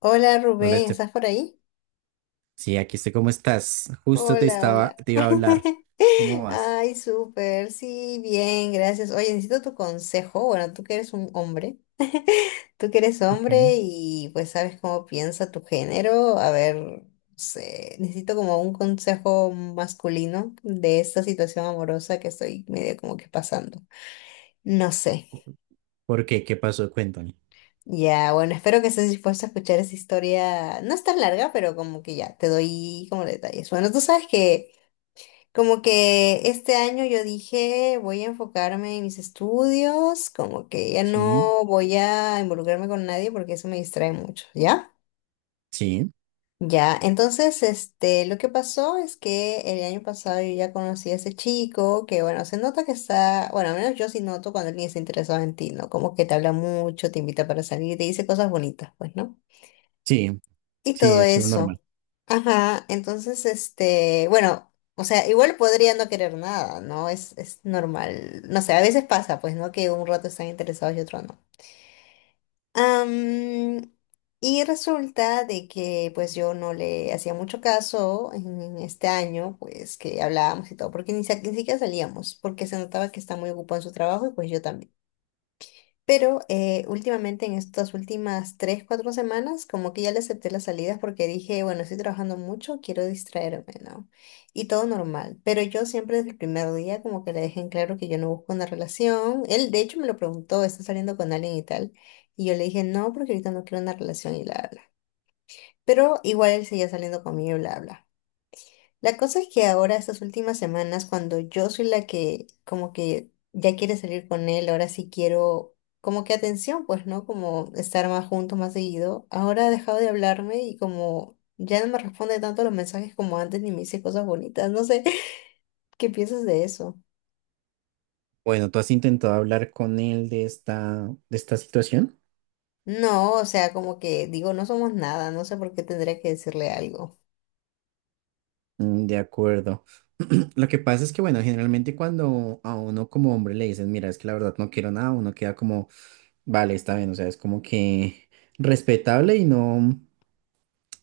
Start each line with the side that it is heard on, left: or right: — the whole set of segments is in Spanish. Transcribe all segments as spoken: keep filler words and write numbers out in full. left: Hola
right: Hola,
left: Rubén,
right: Estef.
left: ¿estás por ahí?
right: Sí, aquí estoy. ¿Cómo estás? Justo te
left: Hola,
right: estaba,
left: hola.
right: te iba a hablar. ¿Cómo vas?
left: Ay, súper, sí, bien, gracias. Oye, necesito tu consejo. Bueno, tú que eres un hombre, tú que eres
right: Okay.
left: hombre y pues sabes cómo piensa tu género. A ver, no sé, necesito como un consejo masculino de esta situación amorosa que estoy medio como que pasando. No sé.
right: ¿Por qué? ¿Qué pasó? Cuéntame.
left: Ya, bueno, espero que estés dispuesto a escuchar esa historia. No es tan larga, pero como que ya, te doy como detalles. Bueno, tú sabes que... Como que este año yo dije, voy a enfocarme en mis estudios, como que ya no
right: Sí.
left: voy a involucrarme con nadie porque eso me distrae mucho, ¿ya?
right: Sí,
left: Ya, entonces, este, lo que pasó es que el año pasado yo ya conocí a ese chico que, bueno, se nota que está, bueno, al menos yo sí noto cuando alguien está interesado en ti, ¿no? Como que te habla mucho, te invita para salir, te dice cosas bonitas, pues, ¿no?
right: sí,
left: Y
right: sí,
left: todo
right: es lo normal.
left: eso. Ajá, entonces, este, bueno, o sea, igual podría no querer nada, ¿no? Es, es normal. No sé, a veces pasa, pues, ¿no? Que un rato están interesados y otro no. Am, y resulta de que pues yo no le hacía mucho caso en, en este año, pues que hablábamos y todo, porque ni, sa- ni siquiera salíamos, porque se notaba que está muy ocupado en su trabajo y pues yo también. Pero eh, últimamente, en estas últimas tres, cuatro semanas, como que ya le acepté las salidas porque dije, bueno, estoy trabajando mucho, quiero distraerme, ¿no? Y todo normal. Pero yo siempre desde el primer día como que le dejé en claro que yo no busco una relación. Él, de hecho, me lo preguntó, ¿estás saliendo con alguien y tal? Y yo le dije, no, porque ahorita no quiero una relación y bla, bla. Pero igual él seguía saliendo conmigo y bla, bla. La cosa es que ahora, estas últimas semanas, cuando yo soy la que como que ya quiere salir con él, ahora sí quiero como que atención, pues, ¿no? Como estar más juntos, más seguido. Ahora ha dejado de hablarme y como ya no me responde tanto los mensajes como antes ni me dice cosas bonitas. No sé, ¿qué piensas de eso?
right: Bueno, ¿tú has intentado hablar con él de esta, de esta situación?
left: No, o sea, como que digo, no somos nada, no sé por qué tendría que decirle algo.
right: Mm, De acuerdo. Lo que pasa es que, bueno, generalmente cuando a uno como hombre le dicen, mira, es que la verdad no quiero nada, uno queda como, vale, está bien, o sea, es como que respetable y no.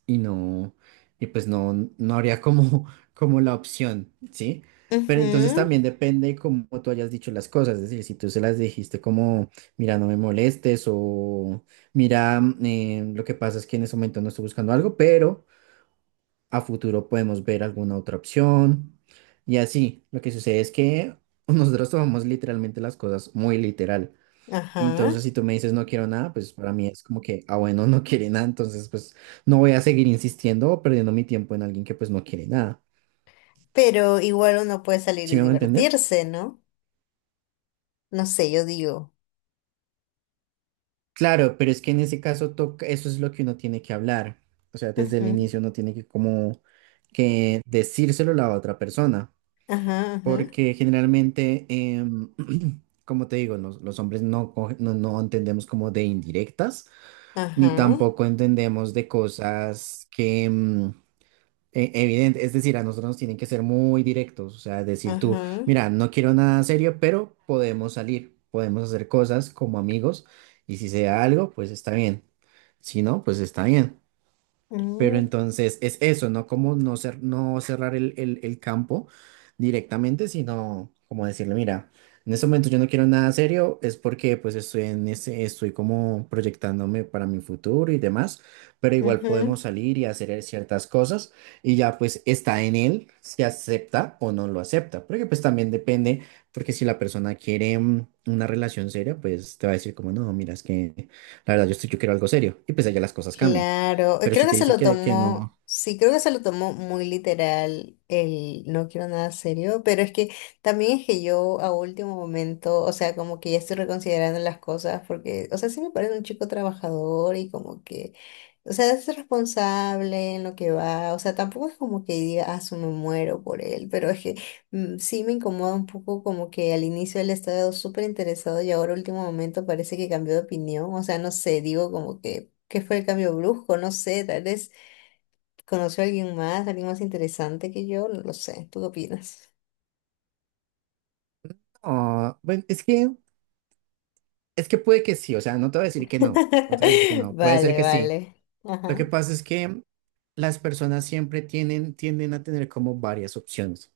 right: y no, y pues no, no habría como, como la opción, ¿sí? Pero entonces
left: Ujú,
right: también depende cómo tú hayas dicho las cosas, es decir, si tú se las dijiste como, mira, no me molestes o mira, mm, eh, lo que pasa es que en ese momento no estoy buscando algo, pero a futuro podemos ver alguna otra opción. Y así, lo que sucede es que nosotros tomamos literalmente las cosas muy literal.
left: ajá.
right: Entonces, si tú me dices no quiero nada, pues para mí es como que, ah, bueno, no quiere nada, entonces pues no voy a seguir insistiendo o perdiendo mi tiempo en alguien que pues no quiere nada.
left: Pero igual uno puede salir
right: ¿Sí
left: y
right: me va a entender?
left: divertirse, ¿no? No sé, yo digo.
right: Claro, pero es que en ese caso toca, eso es lo que uno tiene que hablar. O sea, desde el inicio uno tiene que como que decírselo a la otra persona,
left: Ajá, ajá,
right: porque generalmente, em, como te digo, los, los hombres no, coge- no, no entendemos como de indirectas, ni
left: ajá,
right: tampoco entendemos de cosas que... em, e- evidente, es decir, a nosotros nos tienen que ser muy directos, o sea, decir tú,
left: ajá,
right: mira, no quiero nada serio, pero podemos salir, podemos hacer cosas como amigos, y si sea algo, pues está bien, si no, pues está bien. Pero
left: mm,
right: entonces es eso, ¿no? Como no, cer- no cerrar el, el- el campo directamente, sino como decirle, mira, en este momento yo no quiero nada serio, es porque pues estoy en ese, estoy como proyectándome para mi futuro y demás, pero igual
left: ujú.
right: podemos salir y hacer ciertas cosas y ya pues está en él si acepta o no lo acepta, porque pues también depende, porque si la persona quiere mm, una relación seria, pues te va a decir como, no, mira, es que la verdad yo estoy, yo quiero algo serio y pues allá las cosas cambian.
left: Claro, eh,
right: Pero
left: creo
right: si
left: que
right: te
left: se
right: dice
left: lo
right: que, que
left: tomó,
right: no,
left: sí, creo que se lo tomó muy literal el no quiero nada serio, pero es que también es que yo a último momento, o sea, como que ya estoy reconsiderando las cosas porque, o sea, sí me parece un chico trabajador y como que, o sea, es responsable en lo que va, o sea, tampoco es como que diga, ah, su me muero por él, pero es que mm, sí me incomoda un poco como que al inicio él estaba súper interesado y ahora último momento parece que cambió de opinión, o sea, no sé, digo como que que fue el cambio brusco, no sé, tal vez conoció a alguien más, alguien más interesante que yo, no lo sé, ¿tú qué opinas?
right: ah, bueno, es que, es que puede que sí, o sea, no te voy a decir que no, no te voy a decir que no, puede ser
left: Vale,
right: que sí.
left: vale.
right: Lo que
left: Ajá.
right: pasa es que las personas siempre tienen, tienden a tener como varias opciones.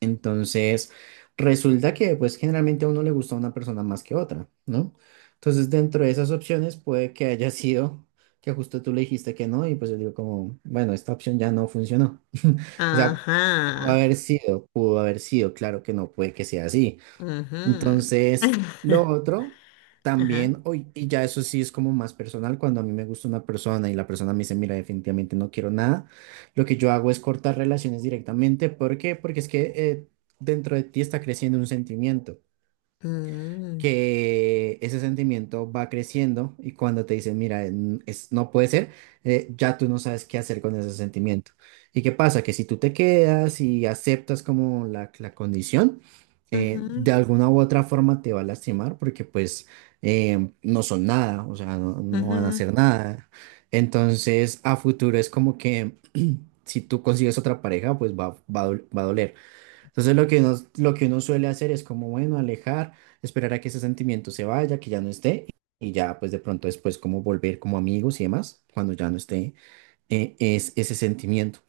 right: Entonces, resulta que pues generalmente a uno le gusta una persona más que otra, ¿no? Entonces, dentro de esas opciones puede que haya sido que justo tú le dijiste que no y pues yo digo como, bueno, esta opción ya no funcionó. O sea, pudo
left: Ajá.
right: haber sido, pudo haber sido, claro que no puede que sea así.
left: Ajá.
right: Entonces, lo otro
left: Ajá.
right: también, hoy, y ya eso sí es como más personal, cuando a mí me gusta una persona y la persona me dice, mira, definitivamente no quiero nada, lo que yo hago es cortar relaciones directamente. ¿Por qué? Porque es que eh, dentro de ti está creciendo un sentimiento
left: Mm,
right: que ese sentimiento va creciendo y cuando te dicen, mira, n- es, no puede ser, eh, ya tú no sabes qué hacer con ese sentimiento. ¿Y qué pasa? Que si tú te quedas y aceptas como la, la condición, eh,
left: ujú,
right: de alguna u otra forma te va a lastimar porque pues eh, no son nada, o sea, no, no van a
left: ujú.
right: hacer nada. Entonces, a futuro es como que si tú consigues otra pareja, pues va, va a dol- va a doler. Entonces lo que uno, lo que uno suele hacer es como, bueno, alejar, esperar a que ese sentimiento se vaya, que ya no esté, y ya pues de pronto después como volver como amigos y demás, cuando ya no esté eh, es ese sentimiento.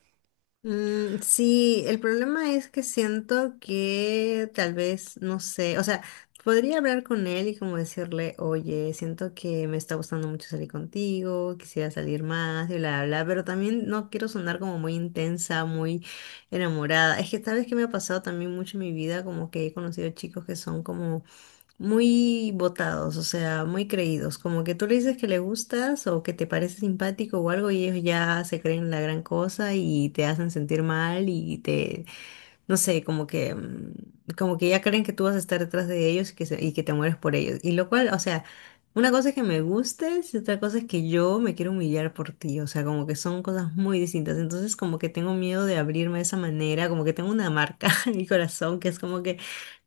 left: Mm, sí, el problema es que siento que tal vez, no sé, o sea, podría hablar con él y como decirle, oye, siento que me está gustando mucho salir contigo, quisiera salir más y bla, bla, bla, pero también no quiero sonar como muy intensa, muy enamorada. Es que tal vez que me ha pasado también mucho en mi vida, como que he conocido chicos que son como muy botados, o sea, muy creídos, como que tú le dices que le gustas o que te parece simpático o algo y ellos ya se creen la gran cosa y te hacen sentir mal y te, no sé, como que, mm, como que ya creen que tú vas a estar detrás de ellos y que, se- y que te mueres por ellos. Y lo cual, o sea, una cosa es que me gustes y otra cosa es que yo me quiero humillar por ti. O sea, como que son cosas muy distintas. Entonces, como que tengo miedo de abrirme de esa manera, como que tengo una marca en mi corazón que es como que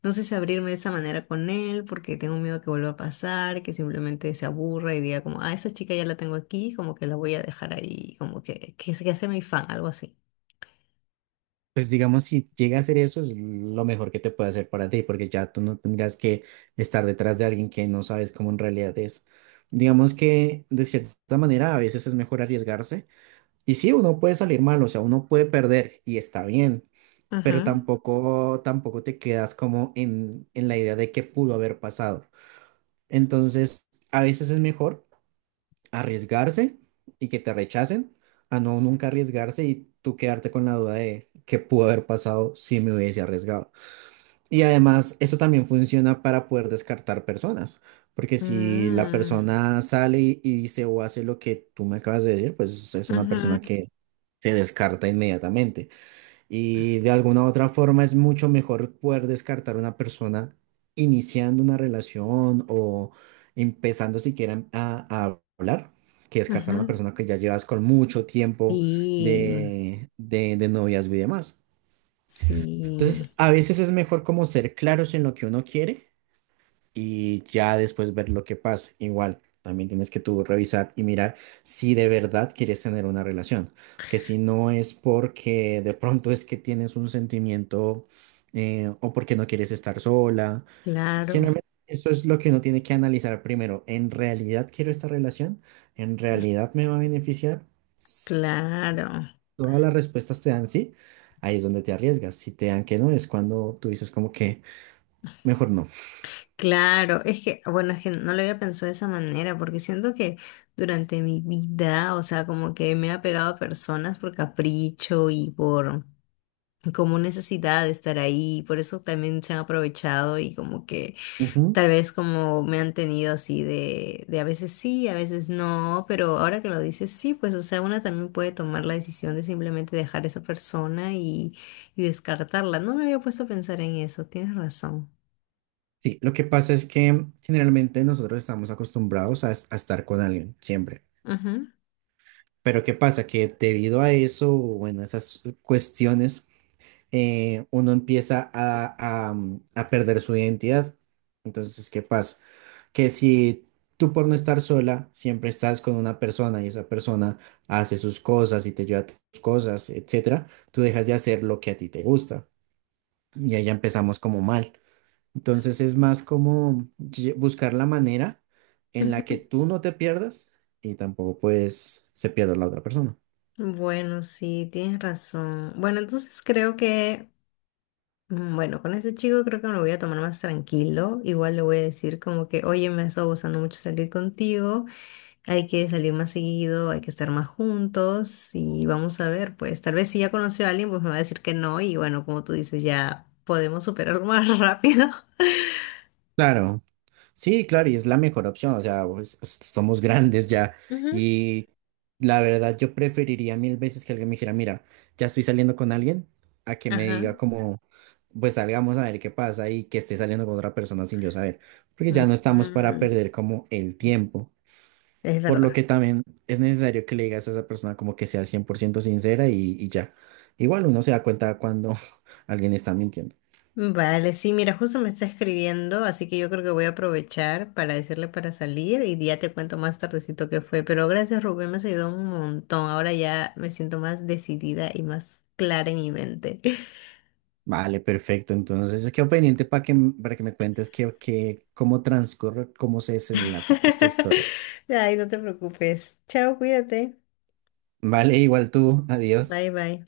left: no sé si abrirme de esa manera con él porque tengo miedo que vuelva a pasar, que simplemente se aburra y diga como, ah, esa chica ya la tengo aquí, como que la voy a dejar ahí, como que, que se que sea mi fan, algo así.
right: Pues digamos, si llega a ser eso, es lo mejor que te puede hacer para ti, porque ya tú no tendrías que estar detrás de alguien que no sabes cómo en realidad es. Digamos que de cierta manera a veces es mejor arriesgarse. Y sí, uno puede salir mal, o sea, uno puede perder y está bien. Pero
left: Ajá.
right: tampoco, tampoco te quedas como en, en la idea de qué pudo haber pasado. Entonces, a veces es mejor arriesgarse y que te rechacen, a no nunca arriesgarse y tú quedarte con la duda de qué pudo haber pasado si me hubiese arriesgado. Y además, eso también funciona para poder descartar personas. Porque si la
left: Mm.
right: persona sale y y dice o hace lo que tú me acabas de decir, pues es una persona
left: Ajá,
right: que se descarta inmediatamente. Y de alguna u otra forma es mucho mejor poder descartar a una persona iniciando una relación o empezando siquiera a, a hablar, que descartar
left: ajá.
right: a una persona que ya llevas con mucho tiempo
left: Sí,
right: de, de, de noviazgo y demás.
left: sí,
right: Entonces, a veces es mejor como ser claros en lo que uno quiere y ya después ver lo que pasa. Igual, también tienes que tú revisar y mirar si de verdad quieres tener una relación, que si no es porque de pronto es que tienes un sentimiento eh, o porque no quieres estar sola.
left: claro,
right: Generalmente esto es lo que uno tiene que analizar primero. ¿En realidad quiero esta relación? ¿En realidad me va a beneficiar? Si
left: claro,
right: todas las respuestas te dan sí, ahí es donde te arriesgas. Si te dan que no, es cuando tú dices como que mejor no.
left: claro. Es que, bueno, es que no lo había pensado de esa manera, porque siento que durante mi vida, o sea, como que me he apegado a personas por capricho y por como necesidad de estar ahí, por eso también se han aprovechado y como que
right: Ujú.
left: tal vez como me han tenido así de, de a veces sí, a veces no, pero ahora que lo dices, sí, pues o sea, una también puede tomar la decisión de simplemente dejar esa persona y, y descartarla. No me había puesto a pensar en eso, tienes razón.
right: Sí, lo que pasa es que generalmente nosotros estamos acostumbrados a, a estar con alguien, siempre.
left: Ujú,
right: Pero ¿qué pasa? Que debido a eso, bueno, esas cuestiones, eh, uno empieza a, a, mm, a perder su identidad. Entonces, ¿qué pasa? Que si tú por no estar sola, siempre estás con una persona y esa persona hace sus cosas y te lleva tus cosas, etcétera, tú dejas de hacer lo que a ti te gusta. Y ahí ya empezamos como mal. Entonces es más como lle- buscar la manera en la que
left: ujú.
right: tú no te pierdas y tampoco pues se pierda la otra persona.
left: Bueno, sí, tienes razón. Bueno, entonces creo que, mm, bueno, con ese chico creo que me lo voy a tomar más tranquilo. Igual le voy a decir como que, oye, me ha estado gustando mucho salir contigo. Hay que salir más seguido, hay que estar más juntos y vamos a ver, pues tal vez si ya conoció a alguien, pues me va a decir que no y bueno, como tú dices, ya podemos superarlo más rápido.
right: Claro, sí, claro, y es la mejor opción, o sea, pues, s- somos grandes ya
left: Ujú.
right: y la verdad yo preferiría mil veces que alguien me dijera, mira, ya estoy saliendo con alguien, a que me diga
left: Ajá.
right: como, pues salgamos a ver qué pasa y que esté saliendo con otra persona sin yo saber, porque ya no estamos para
left: Mm,
right: perder como el tiempo.
left: es
right: Por lo
left: verdad.
right: que también es necesario que le digas a esa persona como que sea cien por ciento sincera y, y ya. Igual uno se da cuenta cuando alguien está mintiendo.
left: Vale, sí, mira, justo me está escribiendo, así que yo creo que voy a aprovechar para decirle para salir y ya te cuento más tardecito qué fue. Pero gracias, Rubén, me has ayudado un montón. Ahora ya me siento más decidida y más clara en mi mente.
right: Vale, perfecto. Entonces, quedo pendiente para que, m- para que me cuentes que, que, cómo transcurre, cómo se desenlaza esta historia.
left: Ay, no te preocupes. Chao, cuídate.
right: Vale, igual tú. Adiós.
left: Bye, bye.